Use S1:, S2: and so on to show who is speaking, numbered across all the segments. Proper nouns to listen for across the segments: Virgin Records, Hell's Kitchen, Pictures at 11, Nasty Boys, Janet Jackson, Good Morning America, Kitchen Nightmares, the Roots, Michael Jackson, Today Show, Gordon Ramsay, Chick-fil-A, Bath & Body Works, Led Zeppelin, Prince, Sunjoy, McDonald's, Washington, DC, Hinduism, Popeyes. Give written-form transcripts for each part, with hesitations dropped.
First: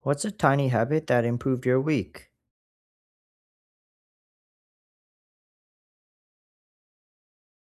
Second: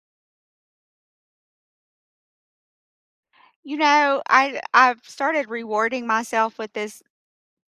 S1: What's a tiny habit that improved your week?
S2: You know, I've started rewarding myself with this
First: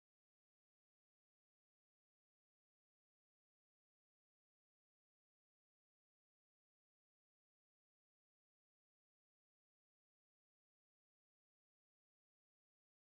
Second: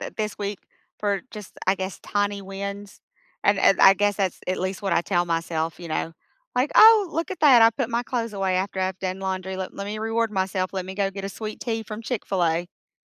S2: th- this week for just, I guess, tiny wins. And I guess that's at least what I tell myself, you know, like, oh, look at that. I put my clothes away after I've done laundry. Let me reward myself. Let me go get a sweet tea from Chick fil A,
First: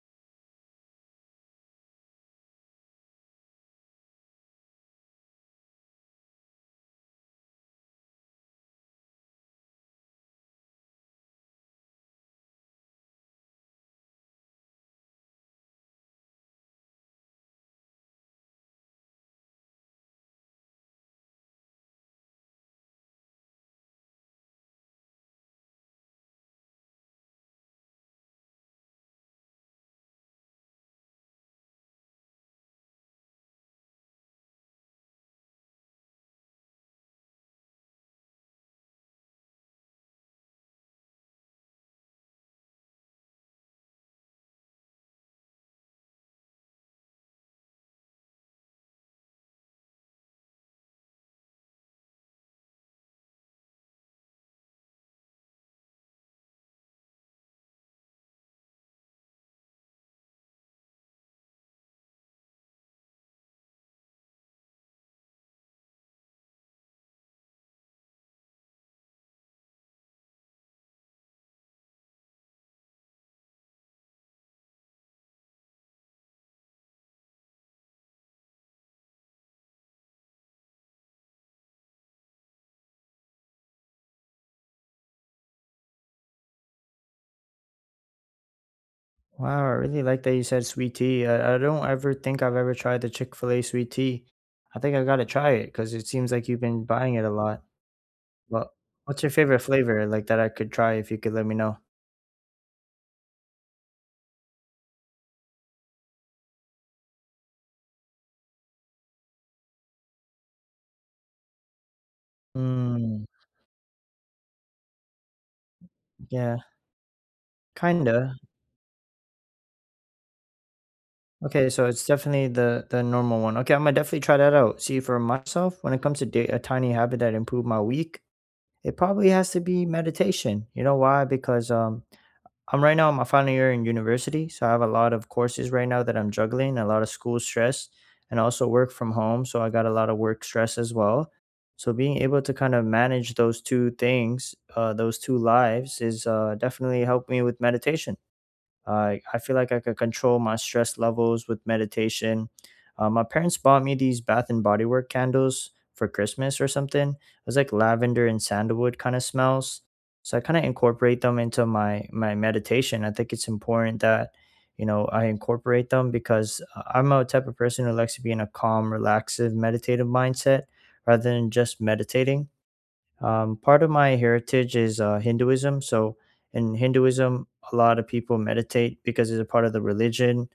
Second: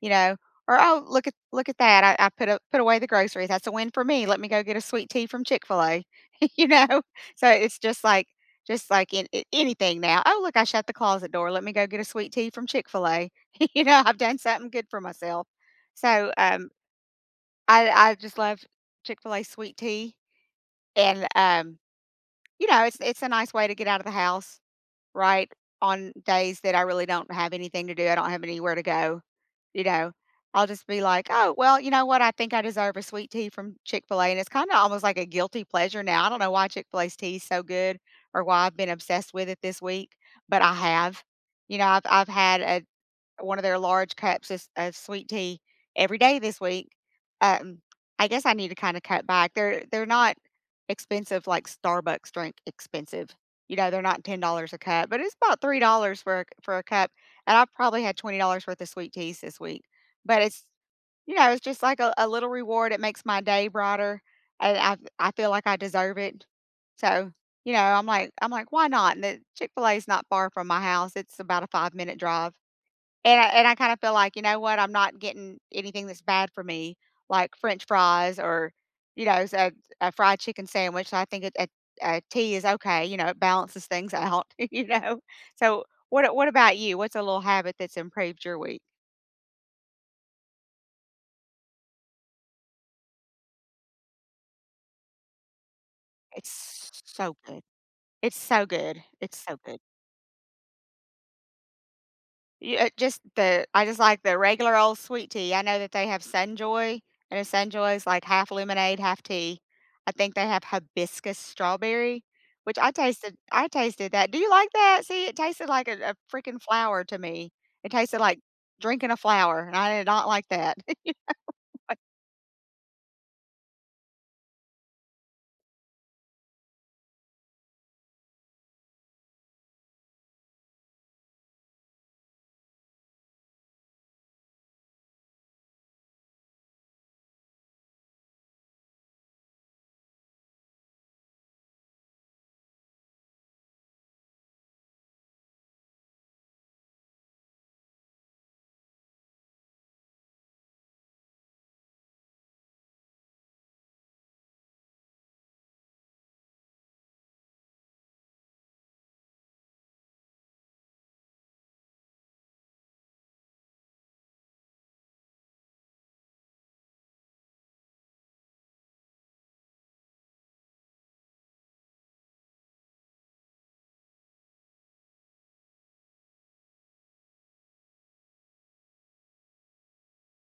S2: you know, or oh, look at that. I put put away the groceries. That's a win for me. Let me go get a sweet tea from Chick fil A, you know. So it's just like, just like in anything now. Oh, look, I shut the closet door. Let me go get a sweet tea from Chick fil A. You know, I've done something good for myself. So I just love Chick-fil-A sweet tea, and, you know, it's a nice way to get out of the house, right, on days that I really don't have anything to do, I don't have anywhere to go, you know? I'll just be like, "Oh, well, you know what, I think I deserve a sweet tea from Chick-fil-A," and it's kinda almost like a guilty pleasure now. I don't know why Chick-fil-A's tea is so good or why I've been obsessed with it this week, but I have. You know, I've had a one of their large cups of sweet tea every day this week. Um, I guess I need to kinda cut back. They're not expensive like Starbucks drink expensive. You know, they're not $10 a cup, but it's about $3 for a cup, and I've probably had $20 worth of sweet teas this week. But it's just like a little reward. It makes my day brighter, and I feel like I deserve it. So, you know, I'm like, "Why not?" And the Chick-fil-A is not far from my house. It's about a five-minute drive. And I kinda feel like, you know what, I'm not getting anything that's bad for me, like french fries or, you know, s a fried chicken sandwich, so I think a tea is okay, you know, it balances things out, you know? So, what about you? What's a little habit that's improved your week?
S1: Wow, I really like that you said sweet tea. I don't ever think I've ever tried the Chick fil A sweet tea. I think I gotta try it because it seems like you've been
S2: It's
S1: buying it a
S2: so
S1: lot.
S2: good. It's so
S1: But
S2: good.
S1: what's your
S2: It's so
S1: favorite
S2: good.
S1: flavor like that I could try if you could let me know?
S2: Yeah, just the I just like the regular old sweet tea. I know that they have Sunjoy, and a Sunjoy is like half lemonade, half tea. I think they have hibiscus strawberry, which I
S1: Mm,
S2: tasted. I tasted that. Do you like that? See, it tasted like a
S1: yeah,
S2: freaking flower to me. It tasted
S1: kinda.
S2: like drinking a flower, and I did not like that.
S1: Okay, so it's definitely the normal one. Okay, I'm gonna definitely try that out. See, for myself, when it comes to a tiny habit that improved my week, it probably has to be meditation. You know why? Because I'm right now in my final year in university, so I have a lot of courses right now that I'm juggling, a lot of school stress, and also work from home. So I got a lot of work stress as well. So being able to kind of manage those two things, those two lives, is definitely helped me with meditation. I feel like I could control my stress levels with meditation. My parents bought me these Bath and Body Work candles for Christmas or something. It was like lavender and sandalwood kind of smells. So I kind of incorporate them into my meditation. I think it's important that you know I incorporate them because I'm a type of person who likes to be in a calm, relaxive, meditative mindset rather than just meditating. Part of my heritage is Hinduism. So in Hinduism, a lot of people meditate because it's a part of the religion,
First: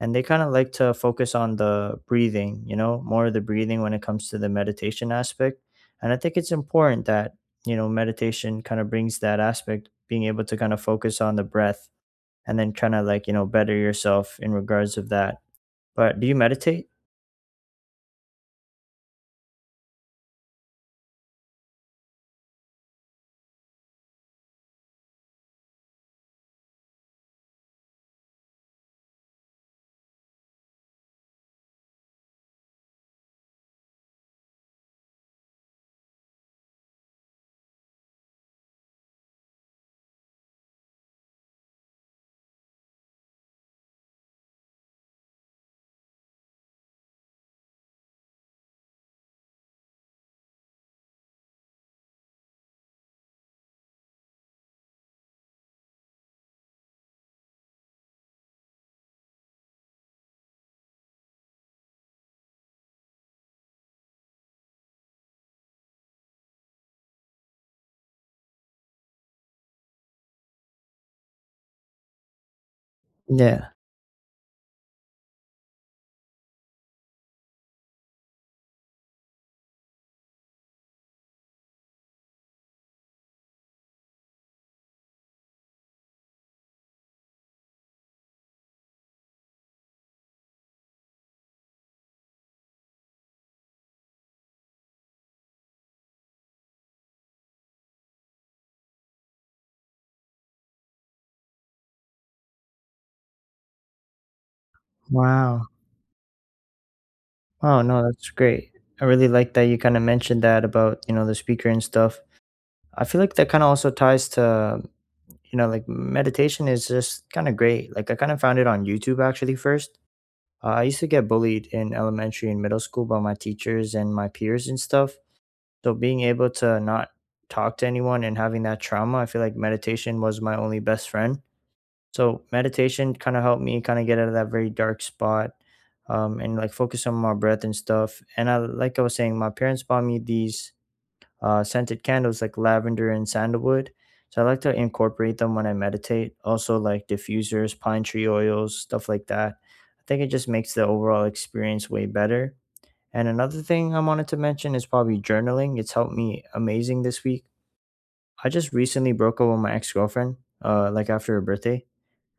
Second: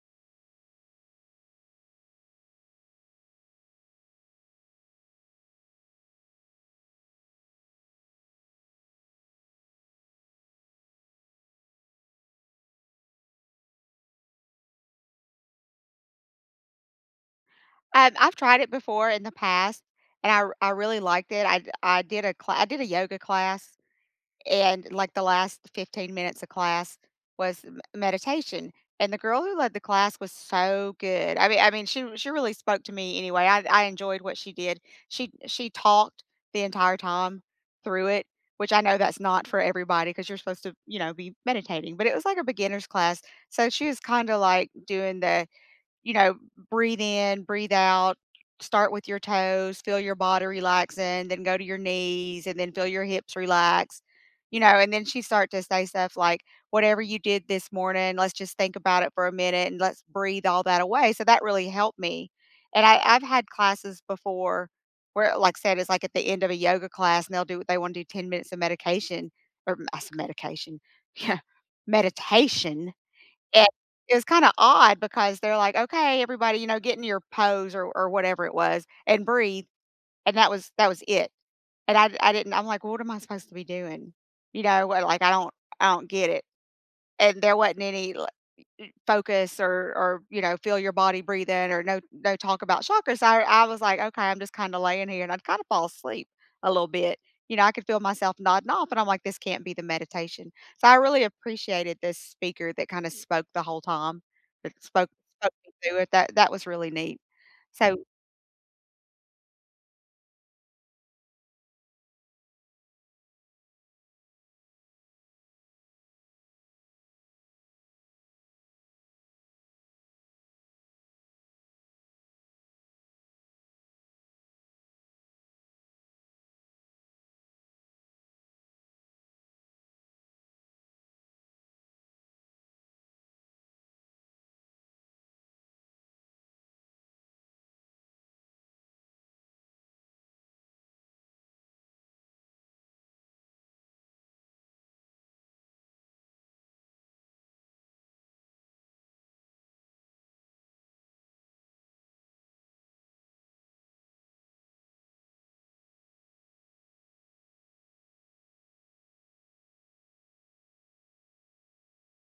S1: and they kind of like to focus on the breathing, you know, more of the breathing when it comes to the meditation aspect. And I think it's important that, you know, meditation kind of brings that aspect, being able to kind of focus on the breath and then kind of like, you know, better yourself in regards of that. But do you meditate?
S2: I've tried it before in the past, and I really liked it. I did a yoga class, and like the last 15 minutes of class was meditation, and the girl who led the class was so good. I mean, she really spoke to me. Anyway, I enjoyed what she did. She talked the entire time through it, which I know that's not for everybody, because you're supposed to, you know, be meditating, but it was like a beginner's class, so she was kind of like doing the, you know, breathe in, breathe out, start with your toes, feel your body relaxing, then go to your knees and then feel your hips relax. You know, and then she start to say stuff like, whatever you did this morning, let's just think about it for a minute and let's breathe all that away. So that really helped me. And I've had classes before where, like I said, it's like at the end of a yoga class and they want to do 10 minutes of medication or I said medication. Yeah. Meditation. And
S1: Yeah.
S2: it was kinda odd because they're like, "Okay, everybody, you know, get in your pose," or whatever it was, "and breathe," and that was it. And I didn't I'm like, well, "What am I supposed to be doing?" You know, where, like, I don't get it. And there wasn't any focus or you know feel your body breathing or no talk about chakras. So I was like, okay, I'm just kind of laying here and I'd kind of fall asleep a little bit, you know, I could feel myself nodding off and I'm like, this can't be the meditation. So I really appreciated this speaker that kind of spoke the whole time, that spoke
S1: Wow.
S2: me through it. That was really neat.
S1: Oh,
S2: So,
S1: no, that's great. I really like that you kind of mentioned that about, you know, the speaker and stuff. I feel like that kind of also ties to, you know, like meditation is just kind of great. Like I kind of found it on YouTube actually first. I used to get bullied in elementary and middle school by my teachers and my peers and stuff. So being able to not talk to anyone and having that trauma, I feel like meditation was my only best friend. So meditation kind of helped me kind of get out of that very dark spot, and like focus on my breath and stuff. And like I was saying, my parents bought me these scented candles like lavender and sandalwood. So I like to incorporate them when I meditate. Also like diffusers, pine tree oils, stuff like that. I think it just makes the overall experience way better. And another thing I wanted to mention is probably journaling. It's helped me amazing this week. I just recently broke up with my ex girlfriend, like after her birthday,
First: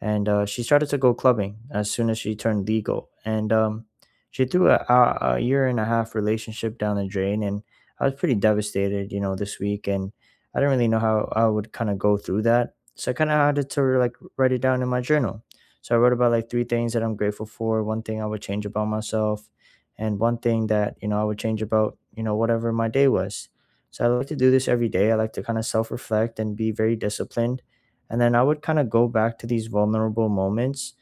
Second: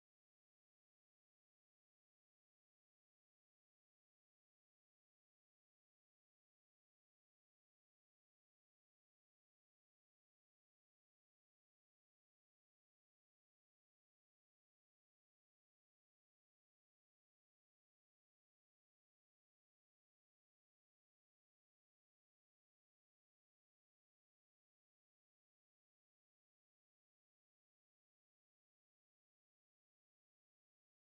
S1: and she started to go clubbing as soon as she turned legal. And she threw a year and a half relationship down the drain, and I was pretty devastated, you know, this week, and I didn't really know how I would kind of go through that. So I kind of had to like write it down in my journal. So I wrote about like three things that I'm grateful for, one thing I would change about myself, and one thing that you know I would change about you know whatever my day was. So I like to do this every day. I like to kind of self reflect and be very disciplined and then I would kind of go back to these vulnerable moments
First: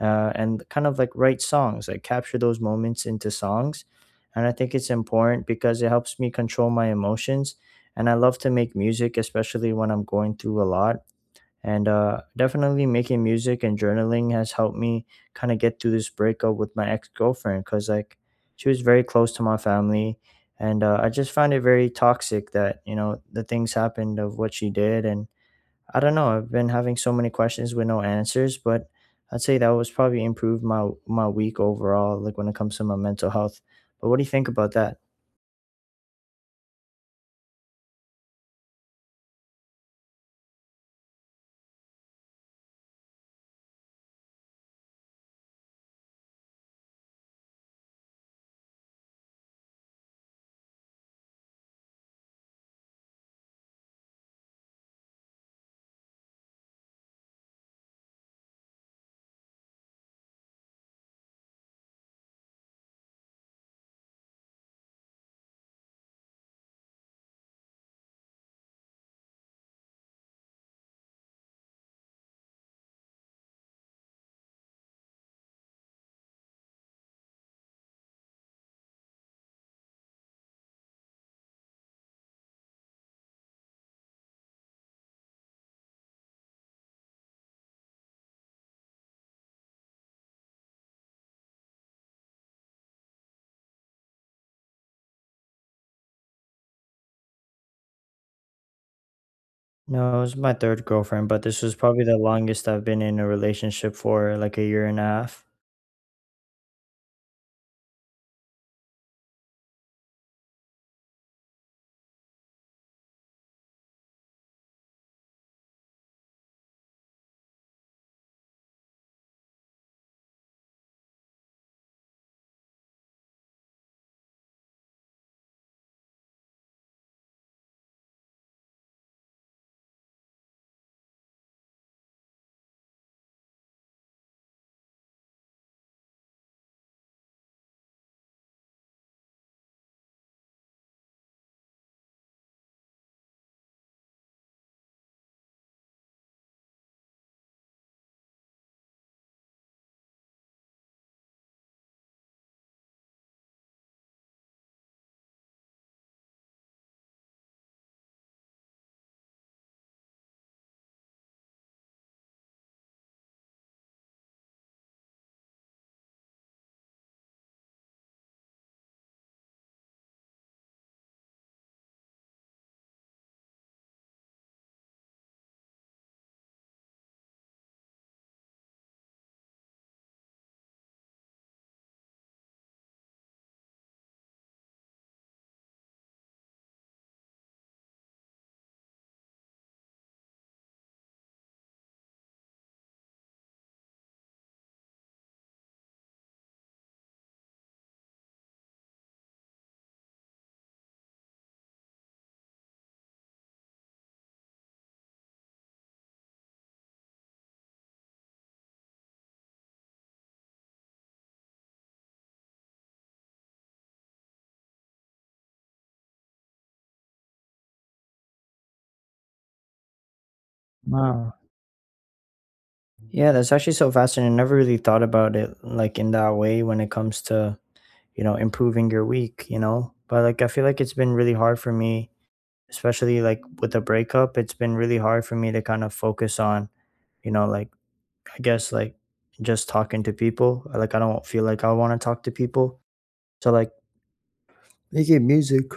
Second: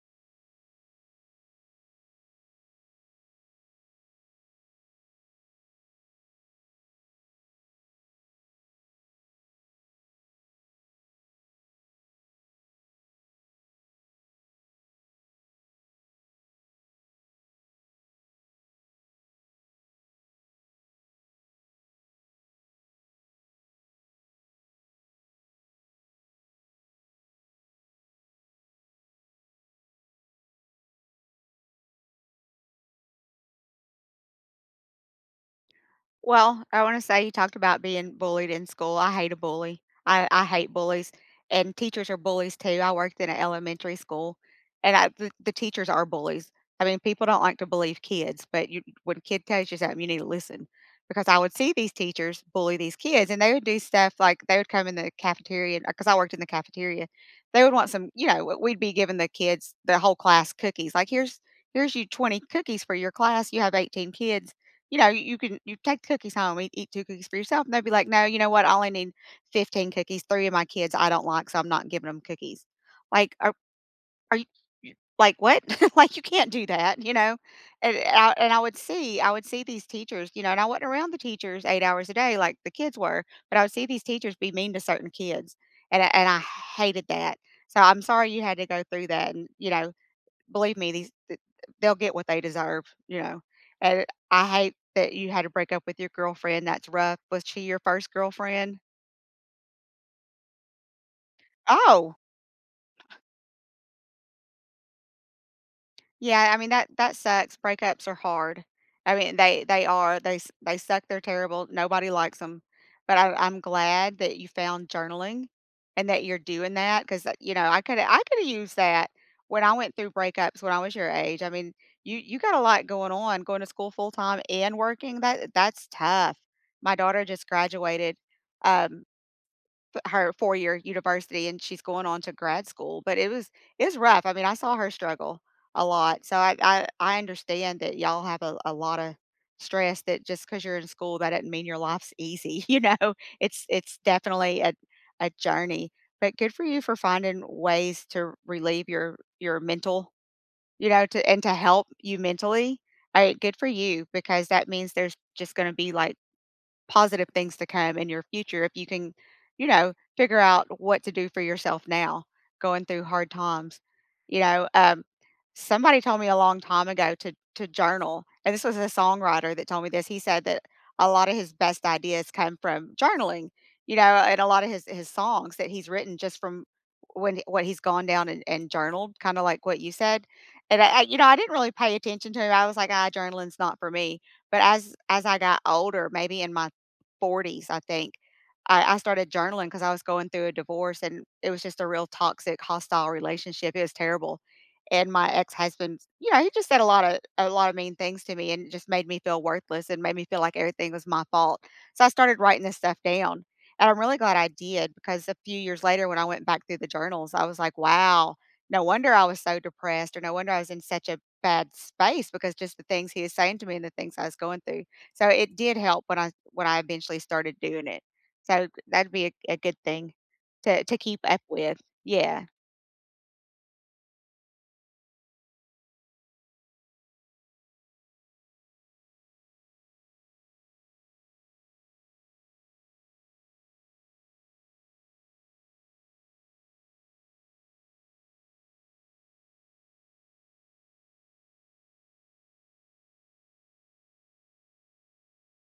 S1: and kind of like write songs like capture those moments into songs, and I think it's important because it helps me control my emotions, and I love to make music especially when I'm going through a lot, and definitely making music and journaling has helped me kind of get through this breakup with my ex-girlfriend because like she was very close to my family, and I just found it very toxic that you know the things happened of what she did, and I don't know. I've been having so many questions with no answers, but I'd say that was probably improved my week overall, like when it comes to my mental health. But what do you think about that?
S2: well, I wanna say you talked about being bullied in school. I hate a bully. I hate bullies, and teachers are bullies too. I worked in an elementary school, and I the teachers are bullies. I mean, people don't like to believe kids, but you when a kid tells you something, you need to listen, because I would see these teachers bully these kids, and they would do stuff like they would come in the cafeteria because I worked in the cafeteria. They would want some, you know, w we'd be giving the kids the whole class cookies, like, "Here's you 20 cookies for your class. You have 18 kids." You know, you can you take the cookies home, eat two cookies for yourself. And they'd be like, no, you know what? I only need 15 cookies. Three of my kids I don't like, so I'm not giving them cookies. Like, are you you- like what? Like, you can't do that, you know? And I would see these teachers, you know, and I wasn't around the teachers 8 hours a day like the kids were, but I would see these teachers be mean to certain kids. And I hated that. So I'm sorry you had to go through that. And, you know, believe me, they'll get what they deserve, you know. And I hate that you had to break up with your girlfriend. That's rough. Was she your first girlfriend?
S1: No, it was my third girlfriend, but this was probably the
S2: Oh,
S1: longest I've been in a relationship for like a year and a half.
S2: yeah, I mean that sucks. Breakups are hard. I mean, they are, they suck. They're terrible. Nobody likes them. But I'm glad that you found journaling, and that you're doing that because you know I could have used that when I went through breakups when I was your age. I mean you got a lot going on, going to school full time and working. That's tough. My daughter just graduated. Um, her four-year university, and she's going on to grad school, but it's rough. I mean, I saw her struggle a lot. So I understand that y'all have a lot of stress. That just because you're in school, that doesn't mean your life's easy. You know, it's definitely a journey. But good for you for finding ways to relieve your mental, you know, to and to help you mentally. All right, good for you, because that means there's just going to be like positive things to come in your future if you can, you know, figure out what to do for yourself now going through hard times. You know, somebody told me a long time ago to journal, and this was a songwriter that told me this. He said that a lot of his best ideas come from journaling, you know, and a lot of his songs that he's written just from when what he's gone down and, journaled, kind of like what you said. And I didn't really pay attention to him. I was like, ah, journaling's not for me. But as I got older, maybe in my 40s, I think, I started journaling because I was going through a divorce, and it was just a real toxic, hostile relationship, it was terrible, and my ex-husband, you know, he just said a lot of mean things to me, and it just made me feel worthless and made me feel like everything was my fault, so I started writing this stuff down, and I'm really glad I did because a few years later when I went back through the journals, I was like, "Wow, no wonder I was so depressed," or, "No wonder I was in such a bad space, because just the things he was saying to me and the things I was going through." So it did help when I eventually started doing it. So that'd be a good thing to keep
S1: Wow.
S2: up with. Yeah.
S1: Yeah, that's actually so fascinating. I never really thought about it like in that way when it comes to, you know, improving your week, you know? But like I feel like it's been really hard for me. Especially, like, with a breakup, it's been really hard for me to kind of focus on, you know, like, I guess, like, just talking to people. Like, I don't feel like I wanna talk to people. So, like, making music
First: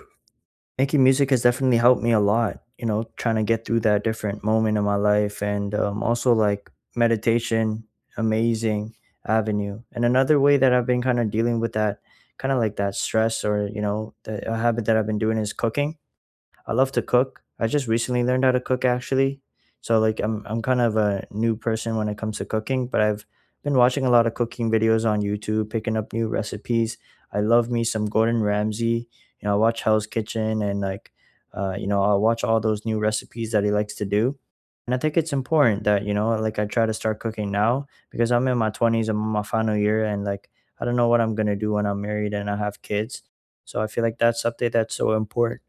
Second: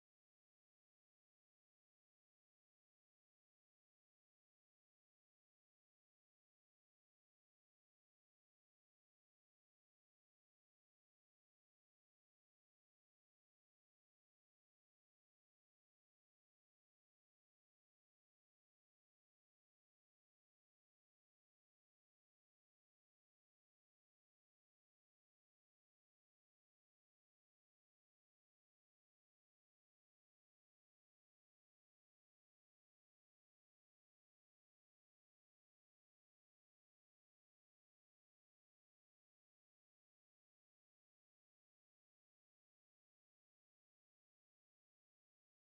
S1: making music has definitely helped me a lot, you know, trying to get through that different moment in my life and, also, like, meditation, amazing avenue. And another way that I've been kinda dealing with that kinda like that stress or, you know, the a habit that I've been doing is cooking. I love to cook. I just recently learned how to cook actually. So like I'm kind of a new person when it comes to cooking, but I've been watching a lot of cooking videos on YouTube, picking up new recipes. I love me some Gordon Ramsay. You know, I watch Hell's Kitchen and like you know, I'll watch all those new recipes that he likes to do. And I think it's important that, you know, like I try to start cooking now because I'm in my 20s, I'm in my final year and like I don't know what I'm going to do when I'm married and I have kids. So I feel like that's something that's so important.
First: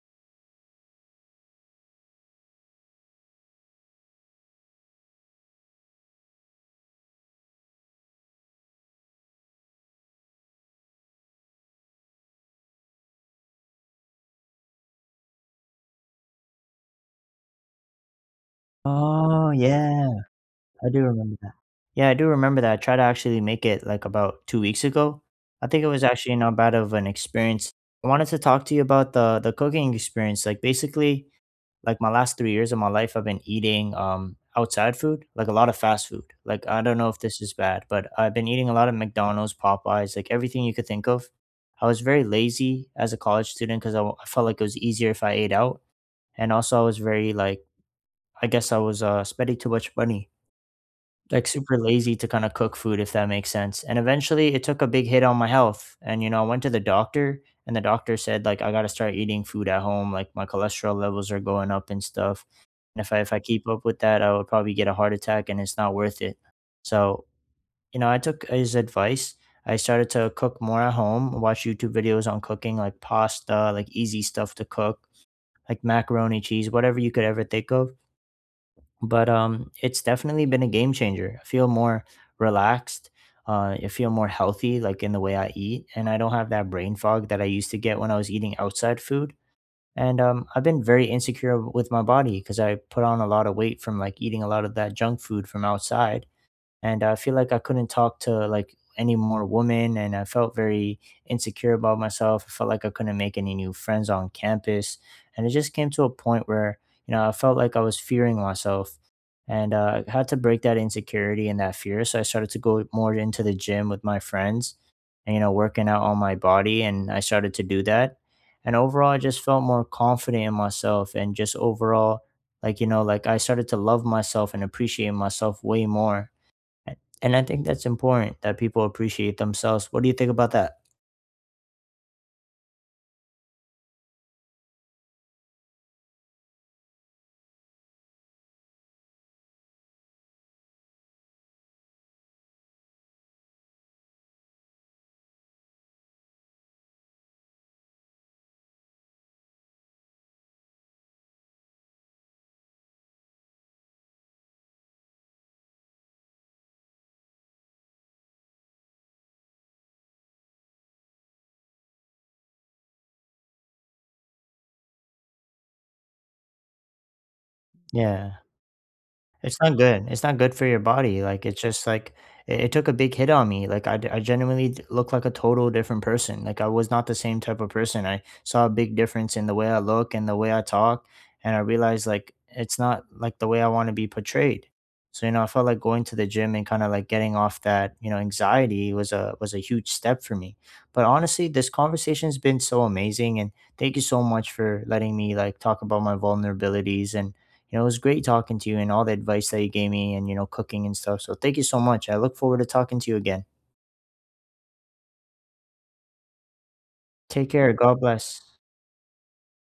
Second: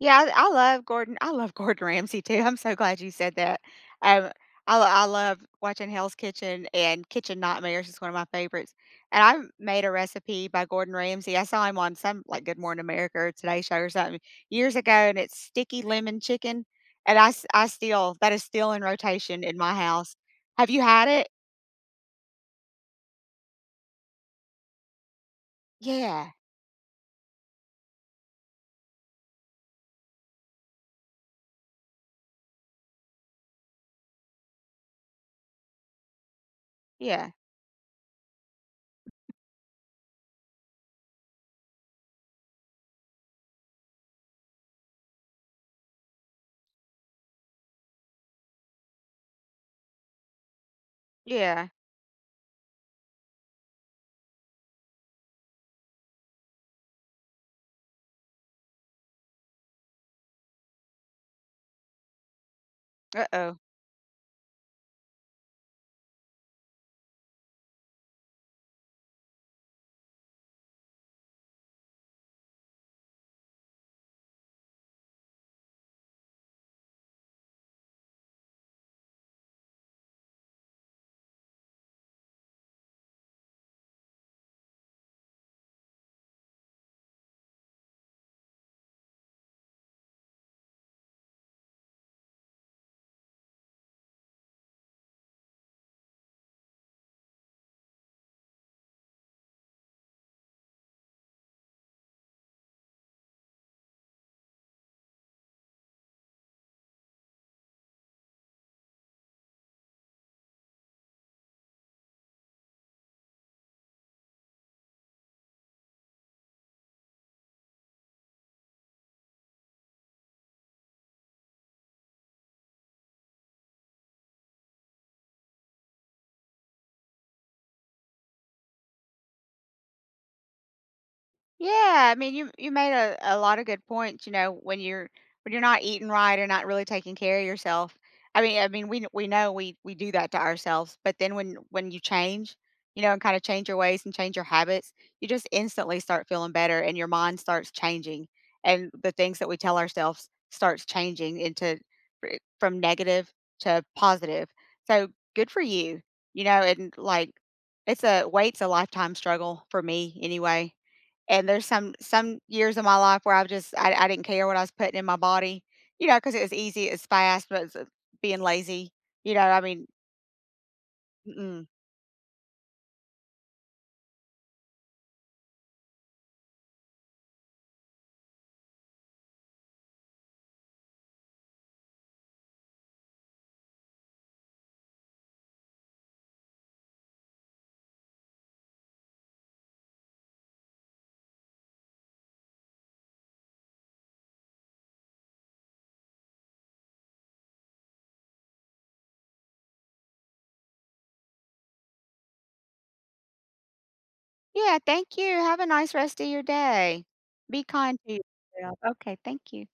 S2: Yeah, I love Gordon. I love Gordon Ramsay too. I'm so glad you said that. Um I love watching Hell's Kitchen, and Kitchen Nightmares is one of my favorites. And I made a recipe by Gordon Ramsay. I saw him on some like Good Morning America or Today Show or something years ago, and it's sticky lemon chicken. And I, s- I still that is still in rotation
S1: Oh,
S2: in my
S1: yeah.
S2: house. Have you
S1: I do
S2: had it?
S1: remember that. Yeah, I do remember that. I tried to actually make it, like, about 2 weeks ago. I think it was
S2: Yeah.
S1: actually not bad of an experience. I wanted to talk to you about the cooking experience. Like, basically, like, my last 3 years of my life, I've been eating, outside food, like, a lot of fast food. Like, I don't know if
S2: Yeah,
S1: this is bad, but I've been eating a lot of McDonald's, Popeyes, like, everything you could think of. I was very lazy as a college student because I felt like it was easier if I ate out, and also I was very, like, I guess I was, spending too much money, like,
S2: yeah.
S1: super lazy to kinda cook food, if that makes sense, and eventually, it took a big hit on my health, and, you know, I went to the doctor, and the doctor said, like, "I gotta start eating food at home, like, my cholesterol levels are going up and stuff, and if I
S2: Uh-oh.
S1: keep up with that, I would probably get a heart attack, and it's not worth it." So, you know, I took his advice, I started to cook more at home, watch YouTube videos on cooking, like pasta, like easy stuff to cook, like macaroni, cheese, whatever you could ever think of, but it's definitely been a game changer. I feel more relaxed. I feel more healthy like in the way I eat, and I don't have that brain fog that I used to get when I was eating outside food. And I've been very insecure with my body because I put on a lot of weight from like eating a lot of that junk food from outside, and I feel like I couldn't talk to like any more women, and I felt very insecure about myself. I felt like I couldn't make any new friends on campus, and it just came to a point where you know I felt like I was fearing myself, and I had to break that insecurity and that fear, so I started to go more into the gym with my friends, and you know working out on my body, and I started to do that, and overall I just felt more confident in myself and just overall like you know like I started to love myself and appreciate myself way more, and I think that's important that people appreciate themselves. What do you think about that?
S2: Yeah, I mean, you made a lot of good points. You know, when you're not eating right or not really taking care of yourself. I mean, we know we do that to ourselves, but then when you change, you know, and kind of change your ways and change your habits, you just instantly start feeling better, and your mind starts changing, and the things that we tell ourselves starts changing into from negative to positive. So good for you, you know, and like it's a weight's a lifetime struggle for me anyway, and there's some years of my life where I didn't care what I was putting in my body, you know, because it was easy, it's fast, but it's,
S1: Yeah.
S2: being lazy, you know,
S1: It's
S2: I
S1: not
S2: mean
S1: good. It's not good for your body. Like, it's
S2: mm
S1: just like it took a big hit on me. Like, I genuinely look like a total different person. Like, I was not the same type of person. I saw a big difference in the way I look and the way I talk. And I realized, like, it's not like the way I want to be portrayed. So, you know, I felt like going to the gym and kind of like getting off that, you know, anxiety was a huge step for me. But honestly, this conversation's been so amazing, and thank you so much for letting me like talk about my vulnerabilities and you know, it was great talking to you and all the advice that you gave me and, you know, cooking and stuff. So thank you so much. I look forward to talking to you again.
S2: Yeah, thank you, have a nice rest of your day.
S1: Take
S2: Be
S1: care. God
S2: kind to
S1: bless.
S2: yourself. Okay, thank you.